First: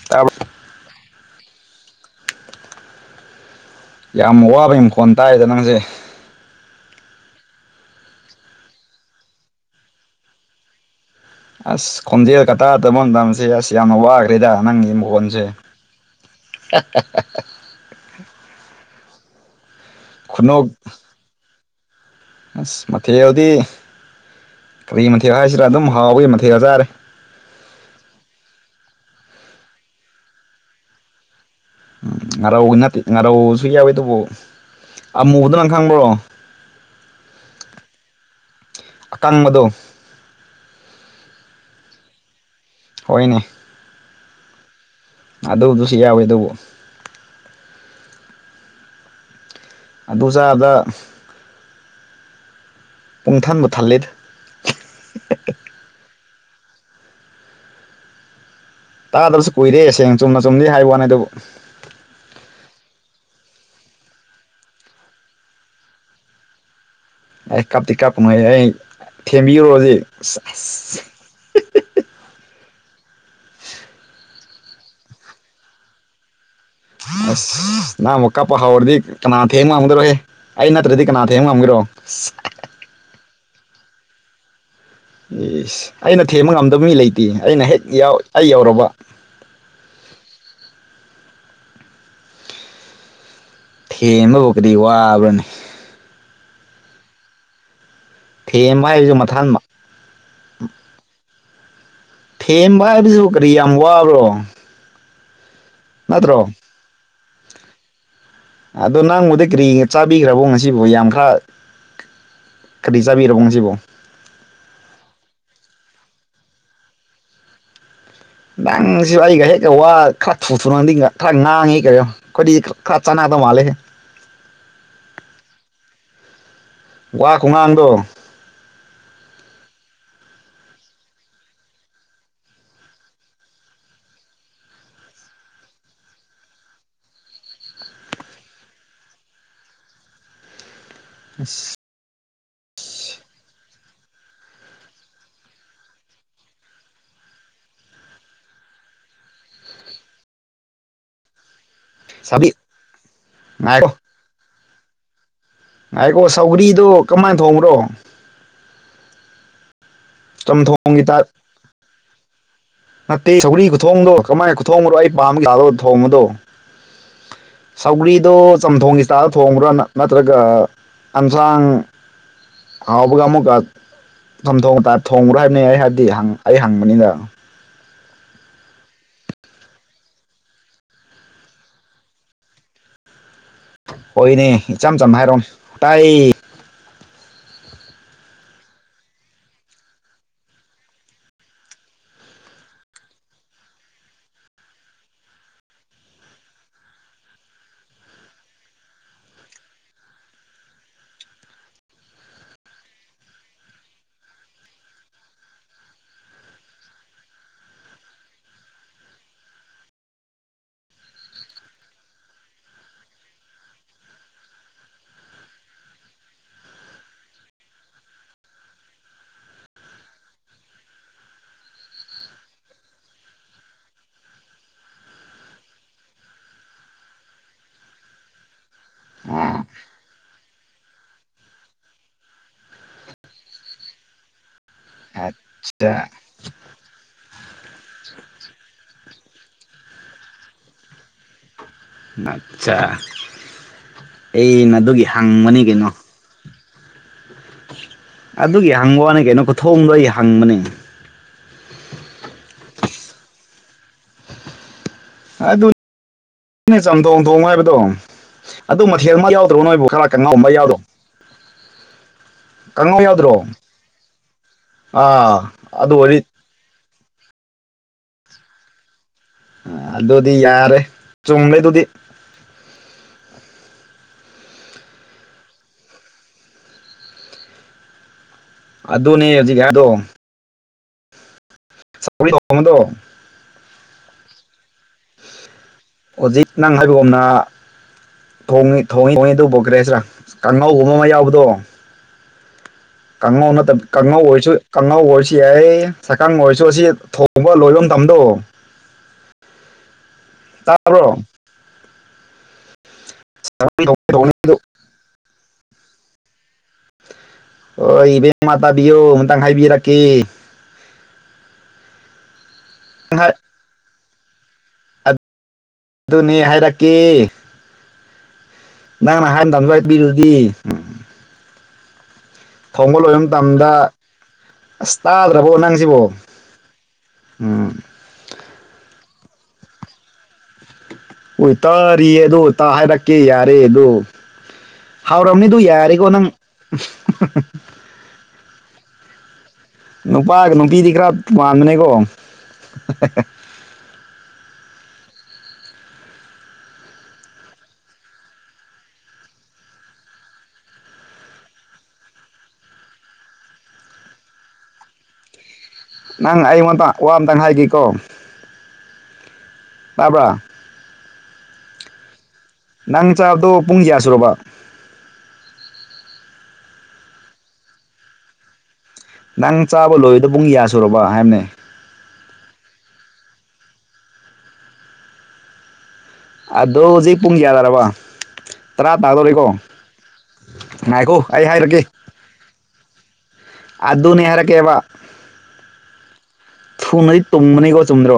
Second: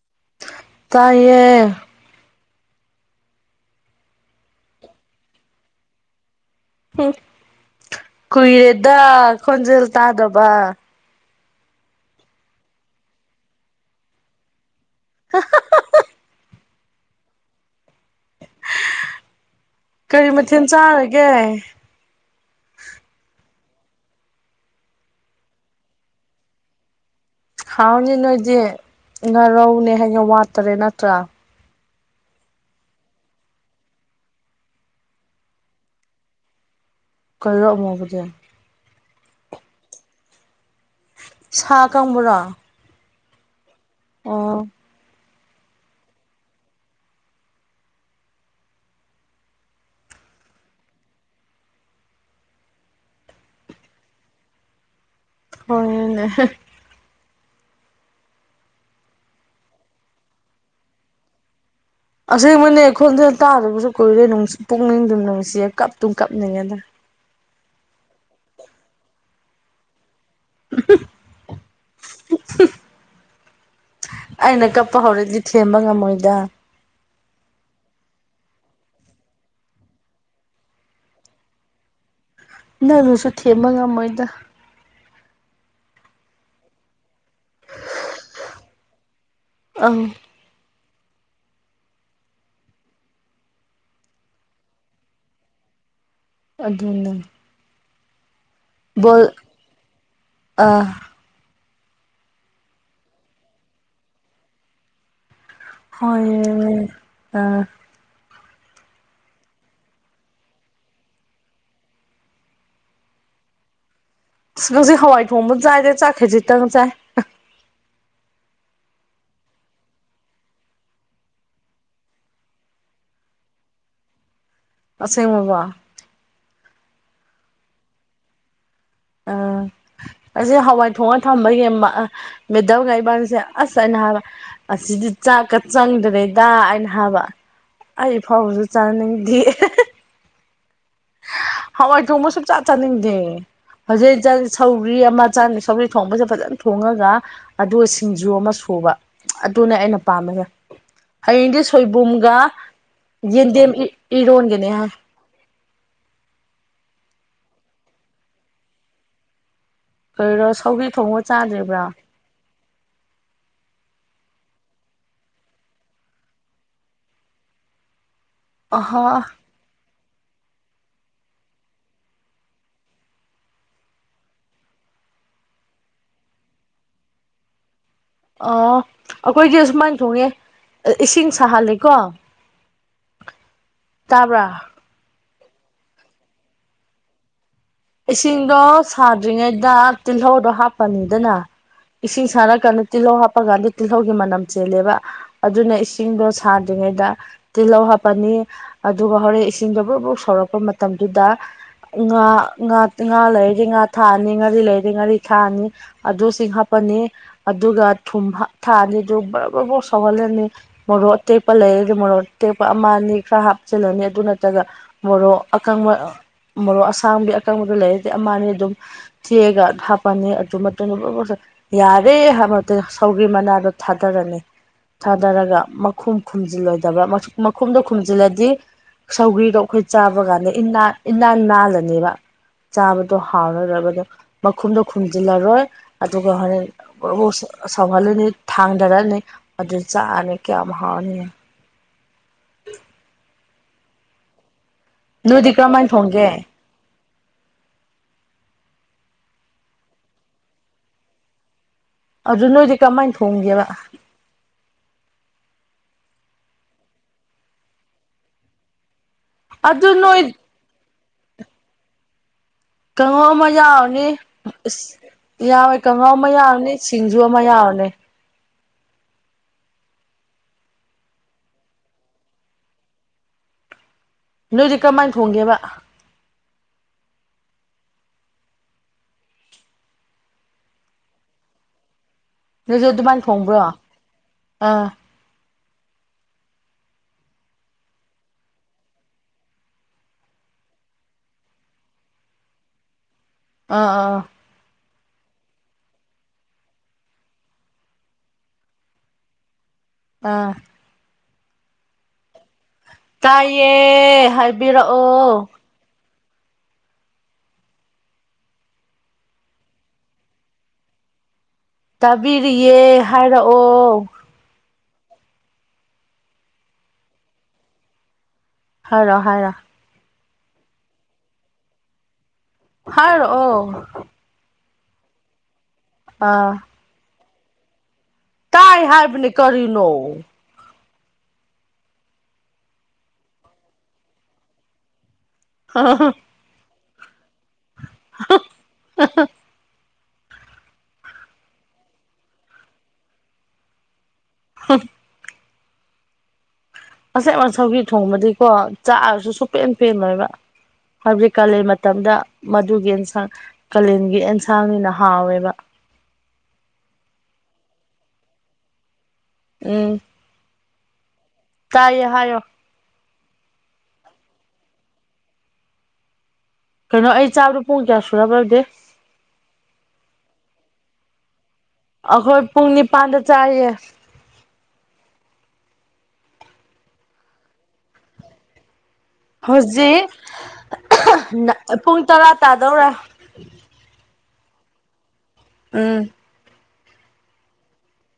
[inaudible] ꯇꯥꯏꯌꯦ꯫ ꯌꯥꯝ ꯋꯥꯕꯩ ꯃꯈꯣꯟ ꯇꯥꯏꯗ ꯅꯪꯖꯦ ꯍꯝ ꯀꯨꯏꯔꯦꯗ ꯈꯣꯟꯖꯦꯜ ꯇꯥꯗꯕ꯫ ꯑꯁ ꯈꯣꯟꯖꯦꯜ ꯀꯇꯥꯗꯕ ꯇꯝꯁꯦ ꯑꯁ ꯌꯥꯝꯅ ꯋꯥꯈ꯭ꯔꯦꯗ ꯅꯪꯒꯤ ꯃꯒꯣꯟꯁꯦ꯫ [unintelligible] ꯀꯔꯤ ꯃꯊꯦꯟ ꯈꯨꯅꯣꯛ ꯆꯥꯔꯒꯦ꯫ ꯑꯁ ꯃꯊꯦꯜꯗꯤ ꯀꯔꯤ ꯃꯊꯦꯜ ꯍꯥꯏꯁꯤꯔꯥ ꯑꯗꯨꯝ ꯍꯥꯎꯕꯒꯤ ꯃꯊꯦꯜꯒ ꯆꯥꯔꯦ꯫ ꯍꯥꯎꯅꯤ ꯅꯣꯏꯗꯤ ꯉꯥꯔꯧꯅꯦ ꯍꯥꯏꯅ ꯋꯥꯠꯇꯔꯦ ꯅꯠꯇ꯭ꯔꯥ꯫ ꯉꯔꯥꯎ ꯅꯠꯇꯦ ꯉꯥꯔꯧꯁꯨ ꯌꯥꯎꯑꯦ ꯗꯨꯕꯨ ꯑꯃꯨꯕꯗꯨ ꯅꯪ ꯈꯪꯕ꯭ꯔꯣ꯫ ꯀꯔꯤꯔꫭ ꯑꯃꯨꯕꯗꯤ꯫ ꯑꯀꯪꯕꯗꯣ꯫ ꯁꯥ ꯑꯀꯪꯕꯔꯣ꯫ ꯍꯣꯏꯅꯦ꯫ ꯑꫭ꯫ ꯑꯗꯨꯗꯨꯁꯨ ꯌꯥꯎꯋꯦ ꯑꯗꯨꯕꯨ ꯑꯗꯨꯖꯥꯗ ꯄꯨꯡꯊꯟꯕꯨ ꯊꯜꯂꯦꯗ꯫ [unintelligible] ꯍꫭꯏꯅꯦ ꯍꯦ꯫ ꯇꯥꯗꯕꯁꯨ ꯀꯨꯏꯔꯦ ꯁꯦꯡ ꯆꯨꯝꯅ ꯆꯨꯝꯅꯤ ꯍꯥꯏꯕ ꯋꯥꯅꯤ ꯑꯗꯨꯕꯨ꯫ ꯑꯁꯦꯡꯕꯅꯦ ꯈꯣꯟꯖꯦꯜ ꯇꯥꯗꯕꯁꯨ ꯀꯨꯏꯔꯦ ꯅꯨꯡꯁ ꯄꯨꯛꯅꯤꯡꯗꯨꯝ ꯅꯨꯡꯁꯤꯌꯦ ꯀꯞꯇꯨꯝ ꯀꯞꯅꯤꯡꯉꯦꯗ꯫ ꯑꯩ ꯀꯞꯇꯤ ꯀꯥꯞꯀꯅꯨꯉꯩ ꯑꯩ ꯊꯦꯝꯕꯤꯔꯣꯖꯤꯛ꯫ [unintelligible] [unintelligible] ꯑꯩꯅ ꯀꯞꯄ ꯍꯧꯔꯛꯗꯤ ꯊꯦꯝꯕ ꯉꯝꯃꯣꯏꯗ꯫ ꯑꯁ ꯅꯍ ꯃꯨꯛꯀꯥ ꯄ ꯍꯥꯎꯔꯗꯤ ꯀꯅꯥ ꯊꯦꯝ ꯃꯝꯗꯔꯣꯍꯦ ꯑꯩ ꯅꯠꯇ꯭ꯔꯗꯤ ꯀꯅꯥ ꯊꯦꯡꯕ ꯉꯝꯒꯔꯣ ꯅꯪ ꯑꯗꯨꯁꯨ ꯊꯦꯝꯕ ꯉꯝꯃꯣꯏꯗ ꯌꯦꯁ ꯑꯩꯅ ꯊꯦꯝꯕ ꯉꯝꯗꯕ ꯃꯤ ꯂꯩꯇꯦ ꯑꯩꯅ ꯍꯦꯛ ꯑꯩ ꯌꯧꯔꯕ ꯑꯪ ꯍꯦꯟꯕꯐꯥꯎꯕꯗꯤ ꯋꯥꯕ꯭ꯔꯅꯤ ꯑꯗꯨꯅ ꯊꯦꯝꯕ ꯍꯥꯏꯕꯁꯨ ꯃꯊꯪꯃꯛ ꯑꯥ ꯊꯦꯝꯕ ꯍꯥꯏꯕꯁꯨ ꯀꯔꯤ ꯌꯥꯝ ꯋꯥꯕꯔꯣ ꯍꯣꯏ ꯑꯗꯣ ꯅꯪꯕꯨꯗ ꯀꯔꯤ ꯆꯥꯕꯤꯈ꯭ꯔꯕꯣ ꯉꯁꯤꯕꯨ ꯌꯥꯝ ꯈꯔ ꯀꯔꯤꯩ ꯆꯥꯕꯤꯔꯔꯕꯣꯁꯤꯖꯤꯕꯣ ꯑ ꯉꯁꯤ ꯍꯋꯥꯏ ꯊꯣꯡꯕ ꯆꯥꯏꯗꯦ ꯆꯥꯛꯈꯩꯖꯤꯇꯪ ꯆꯥꯏ ꯅꯪꯁꯨ ꯑꯩꯒ ꯍꯦꯛꯒ ꯋꯥ ꯈꯔ ꯊꯨ ꯊꯨꯔꯗꯤꯒ ꯈꯔ ꯉꯥꯡꯉꯤ ꯀꯔꯤꯣ ꯀꯗꯤ ꯈꯔꯆꯥꯅꯅꯥ ꯑꯗꯨ ꯃꯥꯜꯦꯦ ꯇꯁꯦꯡꯕꯕꯕꯥ ꯋꯥ ꯈꯣꯡꯍꯥꯡꯗꯣ ꯑ ꯑꯩꯁꯦ ꯍꯋꯥꯏ ꯊꯣꯡꯉ ꯊꯝꯕꯒꯤ ꯃꯤꯦꯗꯜꯒ ꯏꯕꯁꯦ ꯑꯁ ꯑꯅ ꯍꯥꯏꯕ ꯑꯁꯤꯗꯤ ꯆꯥꯛꯀ ꯆꯪꯗꯦ ꯗꯥ ꯍꯥꯏꯅ ꯍꯥꯕ ꯑꯩ ꯐꯥꯎꯕꯁꯨ ꯆꯥꯅꯤꯡꯗꯦ ꯑ ꯍꯋꯥꯏ ꯊꯣꯡꯕ ꯁꯨꯝ ꯆꯥ ꯆꯥꯅꯤꯡꯗꯦ ꯍꯧꯖꯤꯛ ꯁꯧꯔꯤ ꯑꯃ ꯆꯪꯉ ꯁꯧꯔꯤ ꯊꯣꯡꯕꯁꯦ ꯐꯖꯅ ꯊꯣꯡꯉꯒ ꯑꯗꯨꯒ ꯁꯤꯡꯖꯨ ꯑꯃ ꯁꯨꯕ ꯑꯗꯨꯅꯦ ꯑꯩꯅ ꯄꯥꯝꯃꯦꯦ ꯍꯌꯦꯡꯗꯤ ꯁꯣꯏꯕꯨꯝꯒ ꯁꯥꯕꯤ ꯌꯦꯟꯗꯦꯝ ꯉꯥꯏꯈꯣ ꯏꯔꯣꯟꯒꯅꯤ ꯍꯥꯏ ꯍꯥꯏꯈꯣ ꯁꯧꯒ꯭ꯔꯤꯗꯣ ꯀꯃꯥꯏꯅ ꯊꯣꯡꯕ꯭ꯔꯣ ꯀꯩꯔꯣ ꯁꯧꯒꯤ ꯆꯝꯊꯣꯡꯒꯤ ꯊꯣꯡꯕ ꯇꯥꯏꯞ ꯆꯥꯗ꯭ꯔꯤꯕ꯭ꯔꯥ ꯅꯠꯇꯦ ꯁꯧꯔꯤ ꯈꯨꯊꯣꯡꯗꯣ ꯀꯃꯥꯏꯅ ꯈꯨꯊꯣꯡꯕꯅꯣ ꯑꯩ ꯄꯥꯝꯝꯕꯒꯗ ꯊꯣꯡꯕꯗꯣ ꯁꯧꯒ꯭ꯔꯤꯗꯣ ꯆꯝꯊꯣꯡꯒꯤ ꯑꯍꯥ ꯆꯥꯛꯗ ꯊꯣꯡꯕ꯭ꯔꯥꯅ ꯅ꯭ꯔꯒ ꯑꯁꯥꯡ ꯍꯥꯎꯕꯒꯥ ꯑꯃꯨ ꯀ ꯝ ꯊꯣꯡꯕ ꯊꯣꯡꯕ꯭ꯔꯥ ꯍꯥꯏꯕꯅꯤ ꯑꯩ ꯍꯥꯏꯕꯗꯤ ꯑꯩ ꯍꯪꯕꯅꯤꯅ ꯑ ꯑꯩꯈꯣꯏꯗꯤ ꯑꯁꯨꯨꯃꯥꯏꯅ ꯊꯣꯡꯉꯦ ꯏꯁꯤꯡ ꯁꯥꯍꯂꯦꯀꯣ ꯍꯣꯏꯅꯦ ꯇꯥꯕ꯭ꯔꯥ ꯏꯆꯝ ꯆꯝꯅ ꯍꯥꯏꯔꯣꯝ ꯇꯥꯏ ꯏꯁꯤꯡꯗꯣ ꯁꯥꯗ꯭ꯔꯤꯉꯩꯗ ꯇꯤꯜꯍꯧꯗꯣ ꯍꯥꯞꯄꯅꯤꯗꯅ ꯏꯁꯤꯡ ꯁꯥꯔꯛꯀꯥꯟꯗ ꯇꯤꯜꯍꯧ ꯍꯥꯞꯄꯀꯥꯟꯗ ꯇꯤꯜꯍꯧꯒꯤ ꯃꯅꯝ ꯆꯦꯜꯂꯦꯕ ꯑꯗꯨꯅ ꯏꯁꯤꯡꯗꯣ ꯁꯥꯗ꯭ꯔꯤꯉꯩꯗ ꯇꯤꯜꯍꯧ ꯍꯥꯞꯄꯅꯤ ꯑꯗꯨꯒ ꯍꯣꯔꯦꯟ ꯏꯁꯤꯡꯗꯣ ꯕꯨ꯭ꯔꯛ ꯕꯨ꯭ꯔꯛ ꯁꯧꯔꯛꯄ ꯃꯇꯝꯗꯨꯗ [unintelligible] ꯉꯥ ꯉꯥ ꯂꯩꯔꯗꯤ ꯉꯥ ꯊꯥꯑꯅꯤ ꯉꯥꯔꯤ ꯂꯩꯔꯗꯤ ꯉꯥꯔꯤ ꯊꯥꯑꯅꯤ ꯑꯗꯨꯁꯤꯡ ꯍꯥꯞꯄꯅꯤ ꯑꯗꯨꯒ ꯊꯨꯝ ꯊꯥꯅꯤꯗꯨ ꯕꯔ ꯕꯔꯐꯥꯎ ꯁꯧꯍꯜꯂꯅꯤ ꯃꯣꯔꯣꯛ ꯑꯇꯦꯛꯄ ꯂꯩꯔꯗꯤ ꯃꯣꯔꯣꯛ ꯑꯇꯦꯛꯄ ꯑꯃ ꯑꯅꯤ ꯈꯔ ꯍꯥꯞꯆꯤꯜꯂꯅꯤ ꯑꯗꯨ ꯅꯠꯇ꯭ꯔꯒ ꯃꯣꯔꯣꯛ ꯑꯀꯪꯕ ꯃꯣꯔꯣꯛ ꯑꯁꯥꯡꯕꯤ ꯑꯀꯪꯕꯗꯨ ꯂꯩꯔꯗꯤ ꯑꯃꯅꯤꯅꯤ ꯑꯗꯨꯝ ꯆꯦꯒ ꯍꯥꯞꯄꯅꯤ ꯑꯗꯨ ꯃꯇꯨꯡꯗ ꯌꯥꯔꯦ ꯍꯥꯏꯕ ꯁꯧꯒꯤ ꯃꯅꯥꯗꯣ ꯊꯥꯗꯔꯅꯤ ꯊꯥꯗꯔꯒ ꯃꯈꯨꯝ ꯈꯨꯝꯖꯤꯜꯂꯣꯏꯗꯕ꯭ꯔ ꯃꯈꯨꯝꯗꯣ ꯈꯨꯝꯖꯤꯜꯂꯗꯤ ꯁꯧꯒ꯭ꯔꯤꯗꯣ ꯑꯩꯈꯣꯏ ꯆꯥꯕ ꯀꯥꯟꯗ ꯏ ꯏꯅꯥꯜ ꯅꯥꯜꯂꯅꯦꯕ ꯆꯥꯕꯗꯣ ꯍꯥꯎꯔꯔꯕꯗꯣ ꯃꯈꯨꯝꯗꯣ ꯈꯨꯝꯖꯤꯜꯂꯔꯣꯏ ꯑꯠꯆꯥ ꯑꯗꯨꯒ ꯔ ꯁꯋꯥꯂ ꯅ ꯊꯥꯥꯡꯗꯔ ꯅ ꯑꯗꯨ ꯆꯅ ꯀꯌꯥꯝ ꯍꯥꯎꯔꯅꯤ ꯉꯆꯥ ꯑꯩꯅꯗꯨꯒꯤ ꯅꯣꯏꯗꯤ ꯀꯔꯝꯍꯥꯣꯅ ꯊꯣꯡꯒꯦ ꯑꯗꯨꯒꯤ ꯍꯪꯕ ꯋꯥꯅꯤ ꯀꯩꯅꯣ ꯈꯨꯊꯣꯡꯗꯣ ꯑꯩ ꯍꯪꯕꯅꯦ ꯑꯗꯨ ꯅꯣꯏꯗꯤ ꯀꯃꯥꯏꯅ ꯊꯣꯡꯒꯦꯕ ꯑꯗꯨ ꯆꯝꯊꯣꯡ ꯊꯣꯡ ꯍꯥꯏꯕꯗꯣ ꯑꯗꯨ ꯃꯊꯦꯜ ꯑꯃ ꯌꯥꯎ ꯇ꯭ꯔꯣ ꯅꯣꯏꯕꯨ ꯑꯗꯨ ꯈꯔ ꯅꯣꯏ ꯀꯪꯎꯕ ꯌꯥꯎꯔꯣ ꯀꯥꯡꯉꯧ ꯀꯥꯡꯍꯧ ꯌꯥꯎꯗ꯭ꯔꯣ ꯑꯃ ꯌꯥꯎꯔꯅꯤ ꯑꯥ ꯑ ꯌꯥꯎꯋꯦ ꯑꯗꯨ ꯀꯥꯡꯉꯥꯎ ꯑꯣꯏꯔꯗꯤ ꯑꯃ ꯌꯥꯎꯔꯅꯤ ꯁꯤꯡꯖꯨ ꯑꯃ ꯌꯥꯎꯔꯅꯦ ꯑꯗꯨꯗꯤ ꯌꯥꯔꯦ ꯆꯨꯝꯂꯦꯗꯨꯗꯤ ꯅꯣꯏꯗꯤ ꯀꯃꯥꯏꯅ ꯊꯣꯡꯒꯦꯕ ꯑꯗꯨꯅꯦ ꯍꯧꯖꯤꯛ ꯍꯥꯏꯗꯣ ꯁꯧꯒ꯭ꯔꯤ ꯊꯣꯡꯕꯗꯣ ꯅꯣꯢꯖꯨ ꯑꯗꯨꯃꯥꯢꯅ ꯊꯣꯡꯕ꯭ꯔꯣ ꯑꯥ ꯍꯧꯖꯤꯛ ꯅꯪ ꯍꯥꯏꯕꯒꯨꯝꯅ ꯊꯣꯡꯉꯦ ꯊꯣꯡꯉꯤ ꯊꯣꯡꯉ ꯑꯗꯨꯕꯨ ꯀꯔꯤ ꯍꯥꯢꯁꯤꯔ ꯀꯥꯡꯉꯧꯒꯨꯝꯕ ꯑꯃ ꯌꯥꯎꯕꯗꯣ ꯀꯪꯉꯧ [inaudible] ꯇ ꯀꯉꯣ ꯑꯥ ꯑꯣꯣꯏꯨ ꯀꯥꯡꯉꯥꯎ ꯑꯣꯏꯔꯁꯨ ꯌꯥꯏ ꯁꯛꯀꯪ ꯑꯣꯏꯔꯁꯨ ꯑꯁꯤ ꯊꯣꯡꯕ ꯂꯣꯏꯕ ꯇꯝꯗꯣ ꯑꯥ ꯇꯥꯕꯔꯣ ꯇꯥꯏꯌꯦ ꯊꯣꯡꯉꯤꯗꯣ ꯍꯥꯏꯕꯤꯔꯛꯑꯣ ꯍꯣ ꯏꯕꯦꯝꯃꯥ ꯇꯥꯕꯤꯌꯨ ꯑꯃꯨꯇꯪ ꯍꯥꯏꯕꯤꯔꯛꯀꯦ ꯇꯥꯕꯤꯔꯤꯌꯦ ꯍꯥꯏꯔꯛꯑꯣ ꯑꯗꯨꯅꯦ ꯍꯥꯏꯔꯛꯀꯦ ꯍꯥꯏꯔꯣ ꯅꯪ ꯍꯥꯏꯔꯣ ꯅꯍꯥꯟꯗꯥꯝꯖꯋꯥꯏꯗ [inaudible] ꯄꯤꯔꯨꯗꯤ ꯊꯣꯡꯒ ꯂꯣꯏꯕ ꯍꯥꯏꯔꯛꯑꯣ ꯃꯇꯝꯗ ꯑꯁ ꯇꯥꯗ꯭ꯔꯕꯣ ꯅꯪꯁꯤꯕꯣ ꯑꯥ ꯎꯝ ꯇꯥꯏ ꯍꯥꯏꯕꯅꯦ ꯀꯔꯤꯅꯣ ꯑꯣꯏ ꯇꯥꯔꯤꯌꯦꯗꯣ ꯑꯣꯏ ꯇ ꯍꯥꯏꯔꯛꯀꯦ ꯌꯥꯔꯦꯗꯣ ꯍꯥꯎꯔꯝꯅꯤ ꯗꯨ ꯌꯥꯔꯦꯀꯣ ꯅꯪ [inaudible] ꯅꯨꯄꯥꯒ ꯅꯨꯄꯤꯗꯤ ꯈꯔ ꯃꯥꯟꯕꯅꯦꯀꯣ ꯍ [inaudible] ꯑꯁꯦ ꯃꯁꯧꯒꯤ ꯊꯣꯡꯕꯗꯤꯀꯣ ꯆꯥꯛꯔꯁꯨ ꯁꯨꯄꯦꯟ ꯄꯦꯟꯂꯣꯏꯕ ꯍꯥꯏꯕꯗꯤ ꯀꯥꯂꯦꯟ ꯃꯇꯝꯗ ꯃꯗꯨꯒꯤ ꯑꯦꯟꯁꯥꯡ ꯀꯥꯂꯦꯟꯒꯤ ꯑꯦꯟꯁꯥꯡꯅꯤꯅ ꯍꯥꯎꯋꯦꯕ ꯅꯪ ꯑꯩꯉꯣꯟꯇ ꯋꯥ ꯑꯃꯇꯪ ꯍꯥꯏꯒꯦꯀꯣ ꯎꯝ ꯇꯥꯕ꯭ꯔꯥ ꯇꯥꯏꯌꯦ ꯍꯥꯏꯌꯣ ꯅꯪ ꯆꯥꯕꯗꯣ ꯄꯨꯡ ꯀꯌꯥ ꯁꯨꯔꯕ ꯀꯩꯅꯣ ꯑꯩ ꯆꯥꯕꯗꯣ ꯄꯨꯡ ꯀꯌꯥ ꯁꯨꯔꯕꯗꯤ ꯅꯪ ꯆꯥꯕ ꯂꯣꯏꯗ ꯄꯨꯡ ꯌꯥ ꯁꯨꯔꯕ ꯍꯥꯏꯕꯅꯦ꯫ ꯑꯩꯈꯣꯏ ꯄꯨꯡ ꯅꯤꯄꯥꯟꯗ ꯆꯥꯏꯌꯦ ꯑꯗꯣ ꯍꯧꯖꯤꯛ ꯄꯨꯡ ꯀꯌꯥ ꯇꯔꯕ ꯇꯔꯥ ꯇꯥꯗꯣꯔꯤꯀꯣ ꯍꯧꯖꯤꯛ ꯉꯥꯏꯈꯣ ꯑꯩ ꯍꯥꯏꯔꯛꯒꯦ ꯄꯨꯡ ꯇꯔꯥ ꯇꯥꯗꯧꯔꯦ ꯑꯗꯨꯅꯦ ꯍꯥꯢꯔꯛꯒꯦ ꯎꯝ ꯊꯨꯅꯗꯤ ꯇꯨꯝꯕꯅꯤꯀꯣ ꯆꯨꯝꯗ꯭ꯔꯣ꯫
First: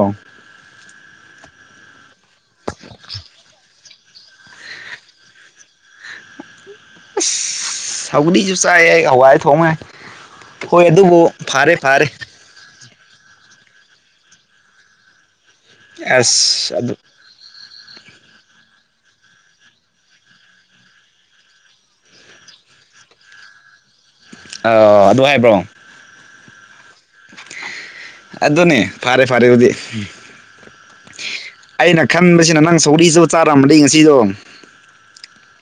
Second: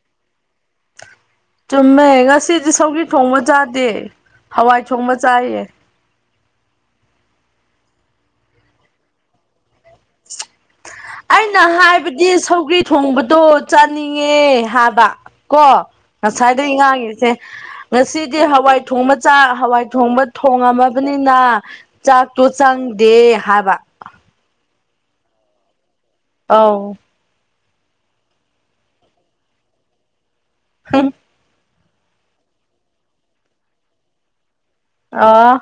ꯆꯨꯝꯃꯦ ꯉꯁꯤꯗꯤ ꯁꯧꯒꯤ ꯊꯣꯡꯕ ꯆꯥꯗꯦ ꯍꯋꯥꯏ ꯊꯣꯡꯕ ꯆꯥꯏꯌꯦ ꯑꯁ ꯁꯧꯒꯔꯤꯁꯨ ꯆꯥꯏꯑꯦ ꯍꯋꯥꯏ ꯊꯣꯡꯉꯦ ꯍꯥꯢ ꯍꯣꯏ ꯑꯗꯨꯕꯨ ꯑꯩꯅ ꯐꯔꯦ ꯐꯔꯦ ꯍꯥꯏꯕꯗꯤ ꯁꯧꯒ꯭ꯔꯤ ꯊꯣꯡꯕꯗꯣ ꯆꯥꯅꯤꯡꯉꯦ ꯍꯥꯏꯕ ꯀꯣ ꯉꯁꯥꯏꯗꯒꯤ ꯑꯁ ꯑꯗꯨ ꯉꯥꯡꯉꯤꯁꯦ ꯉꯁꯤꯗꯤ ꯍꯋꯥꯏ ꯊꯣꯡꯕ ꯆꯥꯛ ꯍꯋꯥꯏ ꯊꯣꯡꯕ ꯊꯣꯡꯉꯝꯃꯕꯅꯤꯅ ꯆꯥꯛꯇꯨ ꯆꯪꯗꯦ ꯍꯥꯏꯕ ꯑꯥ ꯑꯗꯨ ꯍꯥꯏꯕ꯭ꯔꯣ ꯑꯥꯎ ꯑꯗꯨꯅꯦ ꯐꯔꯦ ꯐꯔꯦ ꯎꯗꯤ ꯍꯨꯝ ꯑꯩꯅ ꯈꯟꯕꯁꯤꯅ ꯅꯪ ꯁꯧꯒꯔꯤꯁꯨ ꯆꯥꯔꯝꯕꯗꯤ ꯉꯁꯤꯗꯣ ꯑꯣ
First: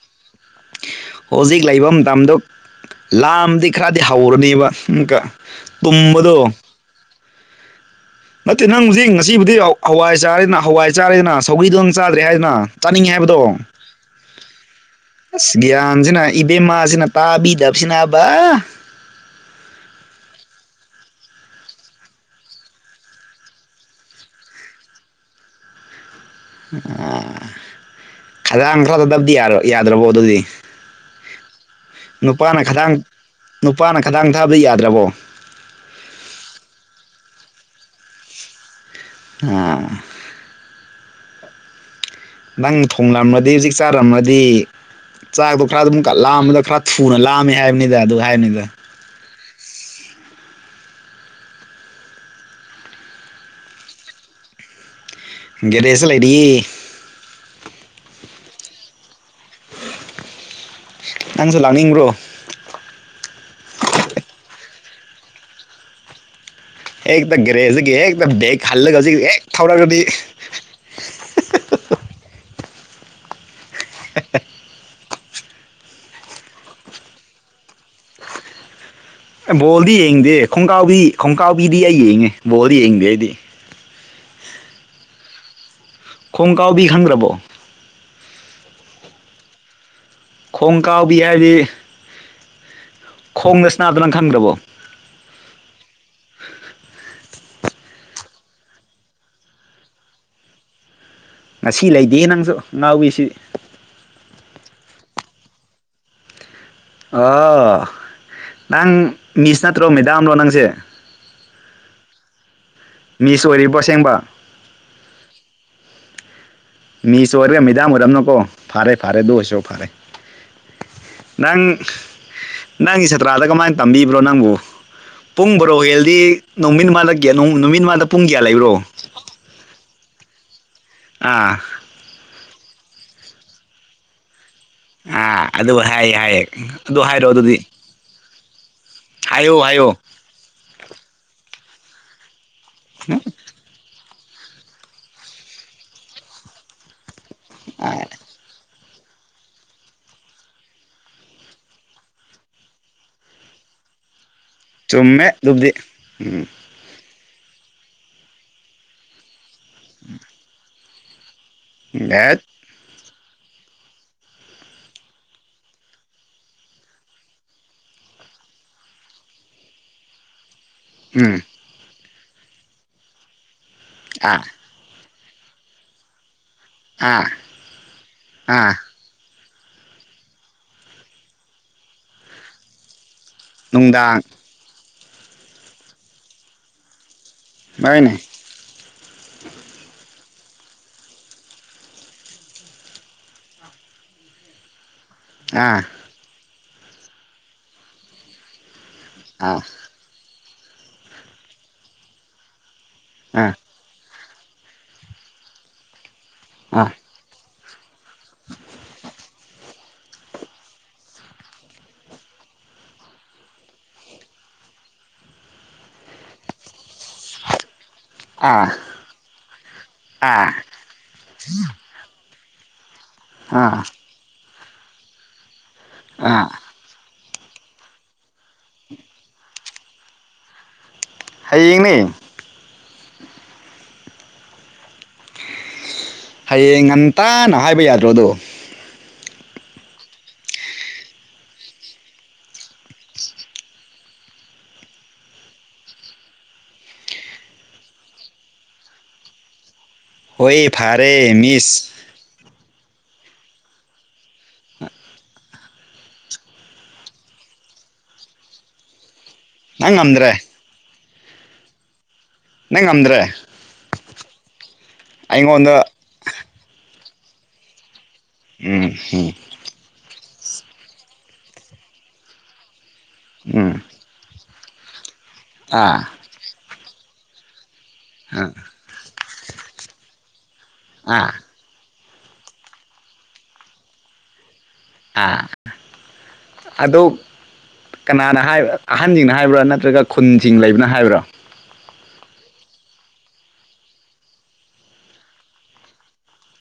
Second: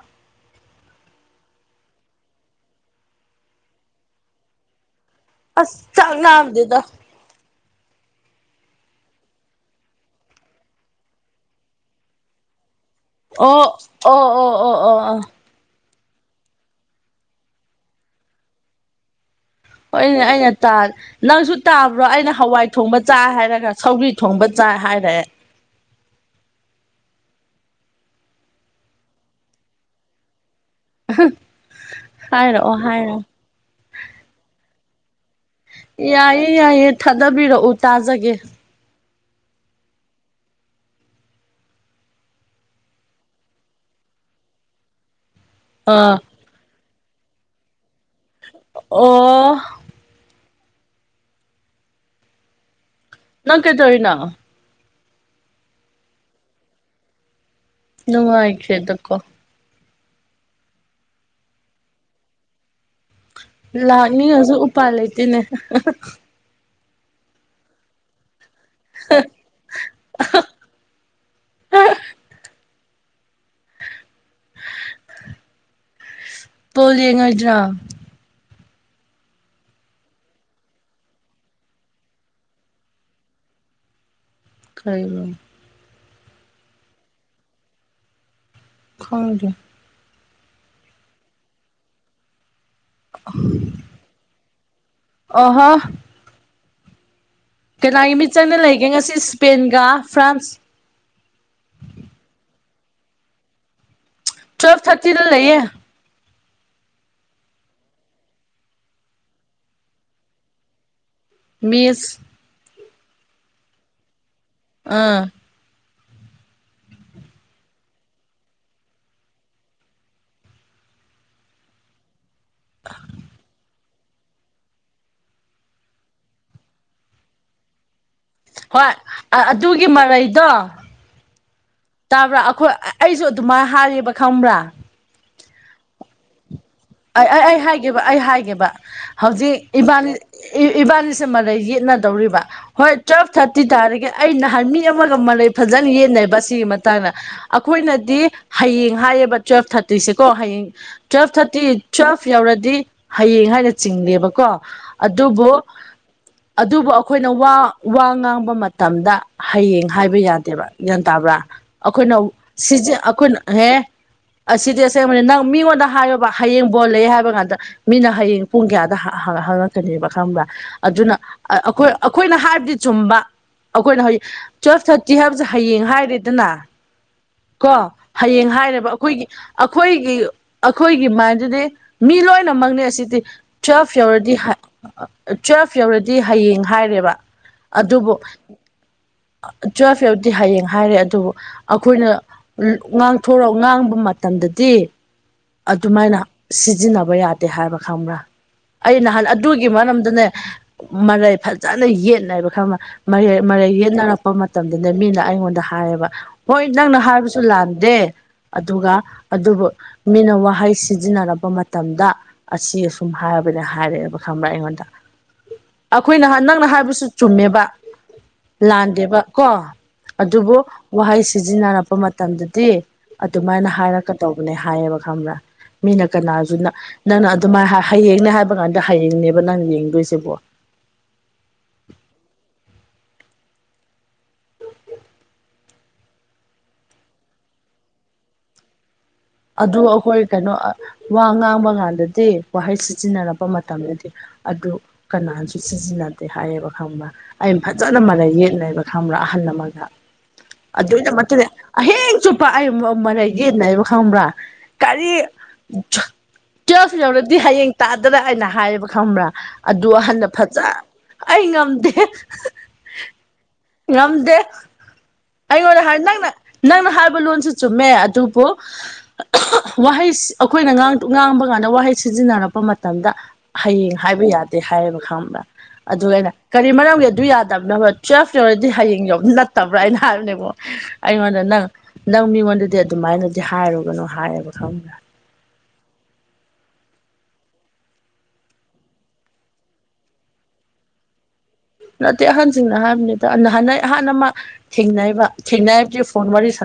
ꯍꯧꯖꯤꯛ ꯂꯩꯕ ꯃꯇꯝꯗꯣ ꯂꯥꯝꯗꯤ ꯈꯔꯗꯤ ꯍꯧꯔꯅꯦꯕ ꯑꯃꯨꯛꯀꯥ ꯑꯁ ꯆꯥꯛꯂꯝꯗꯦꯗꯥ ꯅꯠꯇꯦ ꯅꯪ ꯍꯧꯖꯤꯛ ꯉꯁꯤꯕꯨꯗꯤ ꯍꯋꯥꯏ ꯆꯥꯔꯦꯗꯅ ꯍꯋꯥꯏ ꯆꯥꯔꯦꯗꯅ ꯁꯧꯒꯤꯗꯣ ꯆꯥꯗ꯭ꯔꯦ ꯍꯥꯏꯗꯅ ꯆꯥꯅꯤꯡꯉꯦ ꯍꯥꯏꯕꯗꯣ ꯑꯣ ꯑꯣ ꯑꯣ ꯑꯣ ꯑꯣ ꯑꯣ ꯒꯤꯌꯥꯟꯁꯤꯅ ꯏꯕꯦꯝꯃꯥꯁꯤꯅ ꯇꯥꯕꯤꯗꯕꯁꯤꯅꯕ ꯍꯣꯏ ꯑꯩꯅ ꯇꯥ ꯅꯪꯁꯨ ꯇꯥꯕ꯭ꯔꯣ ꯑꯩꯅ ꯍꯋꯥꯏ ꯊꯣꯡꯕ ꯆꯥꯏ ꯍꯥꯏꯔꯒ ꯁꯧꯒꯔꯤ ꯊꯣꯡꯕ ꯆꯥꯏ ꯍꯥꯏꯔꯑꯦ ꯑ ꯈꯗꯥꯡ ꯊꯗꯥꯗꯕꯗꯤ ꯌꯥꯔ ꯌꯥꯗ꯭ꯔꯕꯣ ꯑꯗꯨꯗꯤ ꯅꯨꯄꯥꯅ ꯍꯥꯏꯔꯛꯑꯣ ꯈꯗꯥꯡ ꯍꯥꯏꯔꯛꯑꯣ ꯅꯨꯄꯥꯅ ꯈꯗꯥꯡ ꯊꯥꯕꯗꯤ ꯌꯥꯗ꯭ꯔꯕꯣ ꯌꯥꯏꯌꯦ ꯌꯥꯏꯌꯦ ꯊꯥꯗꯕꯤꯔꯛꯎ ꯇꯥꯖꯒꯦ ꯑꯝ ꯅꯪ ꯊꯣꯡꯂꯝꯔꯗꯤ ꯍꯧꯖꯤꯛ ꯆꯥꯔꯝꯃꯗꯤ ꯆꯥꯛꯗꯣ ꯈꯔ ꯑꯗꯨꯝ ꯀꯠ ꯑꯥ ꯂꯝꯕꯗꯣ ꯈꯔ ꯊꯨꯅ ꯂꯥꯑꯝꯃꯦ ꯍꯥꯏꯕꯅꯤꯗ ꯑꯗꯨ ꯍꯥꯏꯕꯅꯤꯗ ꯑꯣ [inaudible] ꯅꯪ ꯀꯩ ꯇꯔꯤꯅꯣ ꯒꯦꯗꯦꯁ ꯂꯩꯔꯤ ꯅꯨꯉꯥꯏꯈ꯭ꯔꯦꯗꯀꯣ ꯅꯪꯁꯨ ꯂꯥꯡꯅꯤꯡꯕ꯭ꯔꯣ ꯂꯥꯛꯅꯤꯡꯉꯁꯨ ꯎꯄꯥꯥꯏ ꯂꯩꯇꯦꯅꯦ ꯍꯦꯛꯇ ꯒꯔꯦ ꯍꯧꯖꯤꯛ ꯍꯦꯛꯇ ꯕꯦꯛ ꯍꯜꯂꯒ ꯍꯧꯖꯤꯛ ꯍꯦꯛ ꯊꯧꯔꯒꯗꯤ [unintelligible] ꯄꯣꯜ ꯌꯦꯡꯉꯣꯏꯗ꯭ꯔꯥ ꯑꯦ ꯕꯣꯜꯗꯤ ꯌꯦꯡꯗꯦ ꯈꯣꯡꯀꯥꯎꯕꯤ ꯈꯣꯡꯀꯥꯎꯕꯤꯗꯤ ꯑꯩ ꯌꯦꯡꯉꯦ ꯕꯣꯜꯗꯤ ꯌꯦꯡꯗꯦ ꯑꯩꯗꯤ ꯀꯔꯤꯅꯣ ꯈꯣꯡ ꯀꯥꯎꯕꯤ ꯈꯪꯗ꯭ꯔꯕꯣ ꯈꯪꯗꯦ ꯈꯣꯡ ꯀꯥꯎꯕꯤ ꯍꯥꯏꯔꯗꯤ ꯈꯣꯡꯗ ꯁꯅꯥꯕꯗ ꯅꯪ ꯈꯪꯗ꯭ꯔꯕꯣ ꯑꯣꯍꯣ ꯀꯅꯥꯒꯤ ꯃꯤꯠ ꯆꯪꯅ ꯂꯩꯒꯦ ꯉꯁꯤ ꯏꯁꯄꯦꯟꯒ ꯐ꯭ꯔꯥꯟꯁ ꯉꯁꯤ ꯂꯩꯇꯦ ꯅꯪꯁꯨ ꯑꯉꯥꯎꯕꯤꯁꯤ ꯇꯨꯋꯦꯜꯞ ꯊꯥꯔꯇꯤꯗ ꯂꯩꯌꯦ ꯑꯣ ꯅꯪ ꯃꯤꯁ ꯅꯠꯇ꯭ꯔꯣ ꯃꯦꯗꯥꯝꯂꯣ ꯅꯪꯁꯦ ꯃꯤꯁ ꯃꯤꯁ ꯑꯣꯏꯔꯤꯕꯣ ꯑꯁꯦꯡꯕ ꯑꯥ ꯃꯤꯁ ꯑꯣꯏꯔꯒ ꯃꯤꯗꯥꯝ ꯑꯣꯏꯔꯝ ꯅꯀꯣ ꯐꯔꯦ ꯐꯥꯔꯦ ꯑꯗꯨ ꯑꯣꯏꯁꯨ ꯐꯥꯔꯦ ꯅꯪ ꯅꯪꯒꯤ ꯁꯥꯇ꯭ꯔꯗ ꯀꯃꯥꯏꯅ ꯇꯝꯕꯤꯕ꯭ꯔꯣ ꯅꯪꯕꯨ ꯄꯨꯡ ꯕ꯭ꯔꯣ ꯍ‌ꯦꯜꯂꯗꯤ ꯅꯃꯤꯠꯃꯥꯂꯒ‌ꯦ ꯅꯨꯃꯤꯠꯃꯥꯗ ꯄꯨꯡ ꯀꯌꯥ ꯂꯩ ꯍꯣꯏ ꯑꯗꯨꯒꯤ ꯃꯔꯩꯗꯣ ꯑꯥ ꯇꯥꯕ꯭ꯔꯥ ꯑꯩꯈꯣꯏ ꯑꯩꯁꯨ ꯑꯗꯨꯃꯥꯏꯅ ꯍꯥꯏꯌ‌ꯦꯕ ꯈꯪꯕ꯭ꯔꯥ ꯑꯥ ꯑꯗꯨ ꯍꯥꯏꯌꯦ ꯍꯥꯏꯌꯦ꯫ ꯑꯗꯨ ꯑꯩ ꯍꯥꯏꯔꯣ ꯑꯩ ꯑꯗꯨꯗꯤ ꯑꯩ ꯍꯥꯏꯒꯦꯕ ꯑꯩ ꯍꯥꯏꯒꯦꯕ ꯍꯧꯖꯤꯛ ꯍꯥꯏꯌꯣ ꯍꯥꯏꯌꯣ ꯏꯕꯥꯅꯤ ꯎ ꯏꯕꯥꯅꯤꯁꯦ ꯃꯔꯩ ꯌꯦꯠꯅꯗꯧꯔꯤꯕ ꯍꯣꯏ ꯇꯨꯋꯦꯜꯐ ꯊꯥꯔꯇꯤ ꯇꯥꯔꯒ‌ꯦ ꯑꯩ ꯅꯍꯥꯟ ꯃꯤ ꯑꯃꯒ ꯃꯔꯩ ꯐꯖꯅ ꯌꯦꯠꯅꯩꯕ ꯁꯤꯒꯤ ꯃ ꯇꯥꯡꯅ ꯑꯩꯈꯣꯏꯅꯗꯤ ꯍꯌꯦꯡ ꯍꯥꯏꯌꯦꯕ ꯇꯨꯋ‌ꯦꯜꯐ ꯊꯥꯔꯇꯤꯁꯦꯀꯣ ꯍꯌꯦꯡ ꯇꯨꯋ‌ꯦꯜꯐ ꯊꯥꯔꯇꯤ ꯇꯨꯋꯦꯜꯐ ꯌꯧꯔꯗꯤ ꯍꯌꯦꯡ ꯍꯥꯏꯅ ꯆꯤꯡꯂꯦꯕꯀꯣ ꯆꯨꯝꯃꯦ ꯑꯗꯨꯕꯨ ꯑꯗꯨꯕꯨꯗꯤ ꯎꯝ ꯑꯗꯨꯕꯨ ꯑ ꯑꯩꯈꯣꯏꯅ ꯋꯥ ꯋꯥ ꯉꯥꯡꯕ ꯃꯇꯝꯗ ꯍꯌꯦꯡ ꯍꯥꯏꯕ ꯌꯥꯗꯦꯕ ꯒ꯭ꯌꯥꯟ ꯇꯥꯕ꯭ꯔꯥ ꯑꯩꯈꯣꯏꯅ ꯗꯦꯠ ꯁꯤꯁ‍ꯦ ꯑꯩꯈꯣꯏꯅ ꯍ‌‌ꯦ ꯑꯁꯤꯗꯤ ꯑꯁꯦꯡꯕꯅꯤ ꯅꯪ ꯃꯤꯉꯣꯟꯗ ꯍꯥꯏꯌꯣꯕ ꯍꯌꯦꯡ ꯕꯣꯜꯂꯦ ꯍꯥꯏꯕ ꯀꯥꯟꯗ ꯃꯤꯅ ꯍꯌꯦꯡ ꯄꯨꯡ ꯀꯌꯥꯗ ꯍꯪ ꯍꯪ ꯍꯪꯉꯛꯀꯅꯦꯕ ꯈꯪꯕ꯭ꯔꯥ ꯑꯗꯨꯅ ꯎꯝ ꯑꯩꯈꯣꯏ ꯑꯩꯈꯣꯏꯅ ꯍꯥꯏꯕꯗꯤ ꯆꯨꯝꯕ ꯑꯩꯈꯣꯏꯅ ꯍꯥꯏ ꯑꯥ ꯇꯨꯋꯦꯜꯞ ꯊꯥꯔꯇꯤ ꯍꯥꯏꯕꯁꯦ ꯍꯌꯦꯡ ꯍꯥꯏꯔꯦꯗꯅ꯫ ꯑꯥ ꯀꯣ ꯍꯌꯦꯡ ꯑꯥ ꯍꯥꯏꯔꯕ ꯑꯩꯈꯣꯏꯒꯤ ꯑꯩꯈꯣꯏꯒꯤ ꯑꯩꯈꯣꯏꯒꯤ ꯃꯥꯏꯟꯗꯨꯗꯤ ꯃꯤ ꯂꯣꯏꯅꯃꯛꯅ‌ꯦ ꯑꯁꯤꯗꯤ ꯇꯨꯋ‌ꯦꯜꯐ ꯅꯨꯡꯗꯥꯡ ꯌꯧꯔꯗꯤ ꯍ ꯇꯨꯋ‌ꯦꯜꯐ ꯌꯧꯔꯗꯤ ꯍꯌꯦꯡ ꯍꯥꯏꯔꯦꯕ ꯑꯗꯨꯕꯨ ꯍꯣꯏꯅꯦ ꯇꯨꯋꯦꯜꯐ ꯌꯧꯗꯤ ꯍꯌꯦꯡ ꯍꯥꯏꯔꯦ ꯑꯗꯨꯕꯨ ꯑꯩꯈꯣꯏꯅ꯫ ꯉꯥꯡꯊꯣꯔꯛꯑꯣ ꯉꯥꯡꯕ ꯃꯇꯝꯗꯗꯤ ꯑꯥ ꯑꯗꯨꯃꯥꯏꯅ ꯁꯤꯖꯤꯟꯅꯕ ꯌꯥꯗꯦ ꯍꯥꯏꯕ ꯈꯪꯕ꯭ꯔꯥ ꯑꯩ ꯅꯍꯥꯟ ꯑꯥ ꯑꯗꯨꯒꯤ ꯃꯔꯝꯗꯅꯦ ꯃꯔꯩ ꯐꯖꯅ ꯌꯦꯠꯅꯩꯕꯔ ꯈꯪꯕ ꯃꯔꯩ ꯑꯥ ꯃꯔꯩ ꯌꯦꯠꯅꯔ꯫ ꯄ ꯃꯇꯝꯗꯅ ꯃꯤꯅ ꯑꯩꯉꯣꯟꯗ ꯍꯥꯏꯌꯦꯕ ꯍꯣꯏ ꯑꯥ ꯅꯪꯅ ꯍꯥꯏꯕꯁꯨ ꯂꯥꯟꯗꯦ ꯑꯗꯨꯒ ꯑꯗꯨꯕꯨ ꯃꯤꯅ ꯋꯥꯍꯩ ꯁꯤꯖꯤꯟꯅꯔꯛꯄ ꯃꯇꯝꯗ ꯑꯁꯤꯁꯨꯝ ꯍꯥꯏꯕꯅꯦ ꯍꯥꯏꯔꯛꯑꯦꯕ ꯈꯪꯕ꯭ꯔꯥ ꯑꯩꯉꯣꯟꯗ ꯑꯩꯈꯣꯏ ꯅꯍꯟ ꯅꯪꯅ ꯍꯥꯏꯕꯁꯨ ꯆꯨꯝꯃꯦꯕ꯫ ꯑꯥ ꯂꯥꯟꯗꯦꯕ ꯀꯣ ꯑꯥ ꯑꯗꯨꯕꯨ ꯋꯥꯍꯩ ꯁꯤꯖꯤꯟꯅꯔꯛꯄ ꯃꯇꯝꯗꯗꯤ__ ꯑꯗꯨꯃꯥꯏꯅ ꯑꯥ ꯍꯥꯏꯔꯛꯀꯗꯧꯕꯅꯦ ꯍꯥꯏꯌꯦꯕ ꯈꯪꯕ꯭ꯔꯥ ꯃꯤꯅ ꯑꯥ ꯀꯅꯥꯖꯨꯅ ꯅꯪꯅ ꯑꯗꯨꯃꯥꯏꯅ ꯍ ꯍꯌꯦꯡꯅꯦ ꯍꯥꯏꯕ ꯀꯥꯟꯗ ꯍꯌꯦꯡꯅꯦꯕ ꯅꯪ ꯌꯦꯡꯗꯣꯏꯁꯤ ꯕꯣꯜ ꯍꯌꯦꯡꯅꯦ꯫ ꯍꯌꯦꯡ ꯉꯟꯇꯥꯅ ꯍꯥꯏꯕ ꯌꯥꯗ꯭ꯔꯣꯗꯣ ꯑꯗꯨ ꯑꯩꯈꯣꯏ ꯀꯩꯅꯣ ꯋꯥ ꯉꯥꯡꯕ ꯀꯥꯟꯗꯗꯤ ꯋꯥꯍꯩ ꯁꯤꯖꯤꯟꯅꯔꯛꯄ ꯃꯇꯝꯗꯗꯤ ꯑꯗꯨ ꯀꯅꯥꯖꯨ ꯁꯤꯖꯤꯟꯅꯗꯦ ꯍꯥꯏꯌꯦꯕ ꯈꯪꯕꯔ ꯑꯩ ꯐꯖꯅ ꯃꯔ‌ꯩ ꯌꯦꯠꯅꯩꯕ ꯈꯪꯕ꯭ꯔꯥ ꯑꯍꯜ ꯑꯃꯒ ꯍꯣꯏ ꯐꯔꯦ ꯑꯗꯨꯏꯗꯃꯛꯇꯅꯦ ꯃꯤꯁ ꯑꯍꯤꯡ ꯆꯨꯞꯄ ꯑꯩ ꯃꯥ ꯃꯔꯩ ꯌꯦꯠꯅꯩꯕ ꯈꯪꯕ꯭ꯔꯥ ꯀꯔꯤ ꯇꯨꯌꯦꯜꯐ ꯌꯧꯔꯗꯤ ꯍꯌꯦꯡ ꯇꯥꯗꯔ ꯍꯥꯏꯅ ꯍꯥꯏꯕ ꯈꯪꯕ꯭ꯔꯥ ꯑꯗꯨ ꯅꯪ ꯑꯍꯟꯅ ꯉꯝꯗ꯭ꯔꯦ ꯐꯖ ꯑꯩ ꯉꯝꯗꯦ ꯅꯪ ꯉꯝꯗ꯭ꯔꯦ ꯉꯝꯗꯦ ꯑꯩꯉꯣꯟꯗ ꯍꯥꯏ ꯅꯪꯅ ꯅꯪꯅ ꯍꯥꯏꯕ ꯂꯣꯟꯁꯨ ꯆꯨꯝꯃꯦ ꯑꯗꯨ꯫ ꯕꯨ ꯎꯝ ꯎꯝ ꯋꯥꯍꯩ ꯑꯩꯈꯣꯏꯅ ꯉꯥꯡ ꯉꯥꯡꯕ ꯀꯥꯟꯗ ꯋꯥꯍꯩ ꯁꯤꯖꯤꯟꯅꯔꯛꯄ ꯃ ꯃꯇꯝꯗ ꯎꯝ ꯍꯌꯦꯡ ꯍꯥꯏꯕ ꯌꯥꯗꯦ ꯍꯥꯏꯌꯦꯕ ꯈꯪꯕ꯭ꯔꯥ ꯑꯥ ꯑꯗꯨꯒꯤ ꯑꯩꯅ ꯀꯔꯤ ꯃꯔꯝꯒꯤ ꯑꯗꯨ ꯌꯥꯗꯕꯅꯣꯕ ꯇꯨꯋꯜꯐ ꯑꯥ ꯌꯧꯔꯗꯤ ꯍꯌꯦꯡ ꯌꯧ ꯅꯠꯇꯕ꯭ꯔꯥꯑꯅ ꯍꯥꯏꯕꯅꯦꯀ‌ꯣ ꯑꯥ ꯑꯩꯉꯣꯟꯗ ꯅꯪ ꯅꯪ ꯃꯤꯉꯣꯟꯗꯗꯤ ꯑꯗꯨꯃꯥꯏꯅꯗꯤ ꯍꯥꯏꯔꯨꯒꯅꯨ ꯍꯥꯏꯌꯦꯕ ꯈꯪ ꯑ ꯑꯗ‌ꯨ ꯀꯅꯥꯅ ꯍꯥꯏꯕ ꯑꯍꯟꯁꯤꯡꯅ ꯍꯥꯏꯕ꯭ꯔꯥ ꯅꯠꯇ꯭ꯔꯒ ꯈꯨꯟꯁꯤꯡ ꯂꯩꯕꯅ ꯍꯥꯏꯕ꯭ꯔꯥ ꯅꯠꯇꯦ ꯑꯍꯟꯁꯤꯡꯅ ꯍꯥꯏꯕꯅꯤꯗ ꯅꯍꯥꯟ ꯑꯩ ꯑꯍꯥꯟꯕ ꯑꯃ ꯊꯦꯡꯅꯩꯕ ꯊꯦꯡꯅꯀꯤ ꯐꯣꯟ ꯋꯥꯔꯤ ꯁꯥꯟꯅꯕ꯫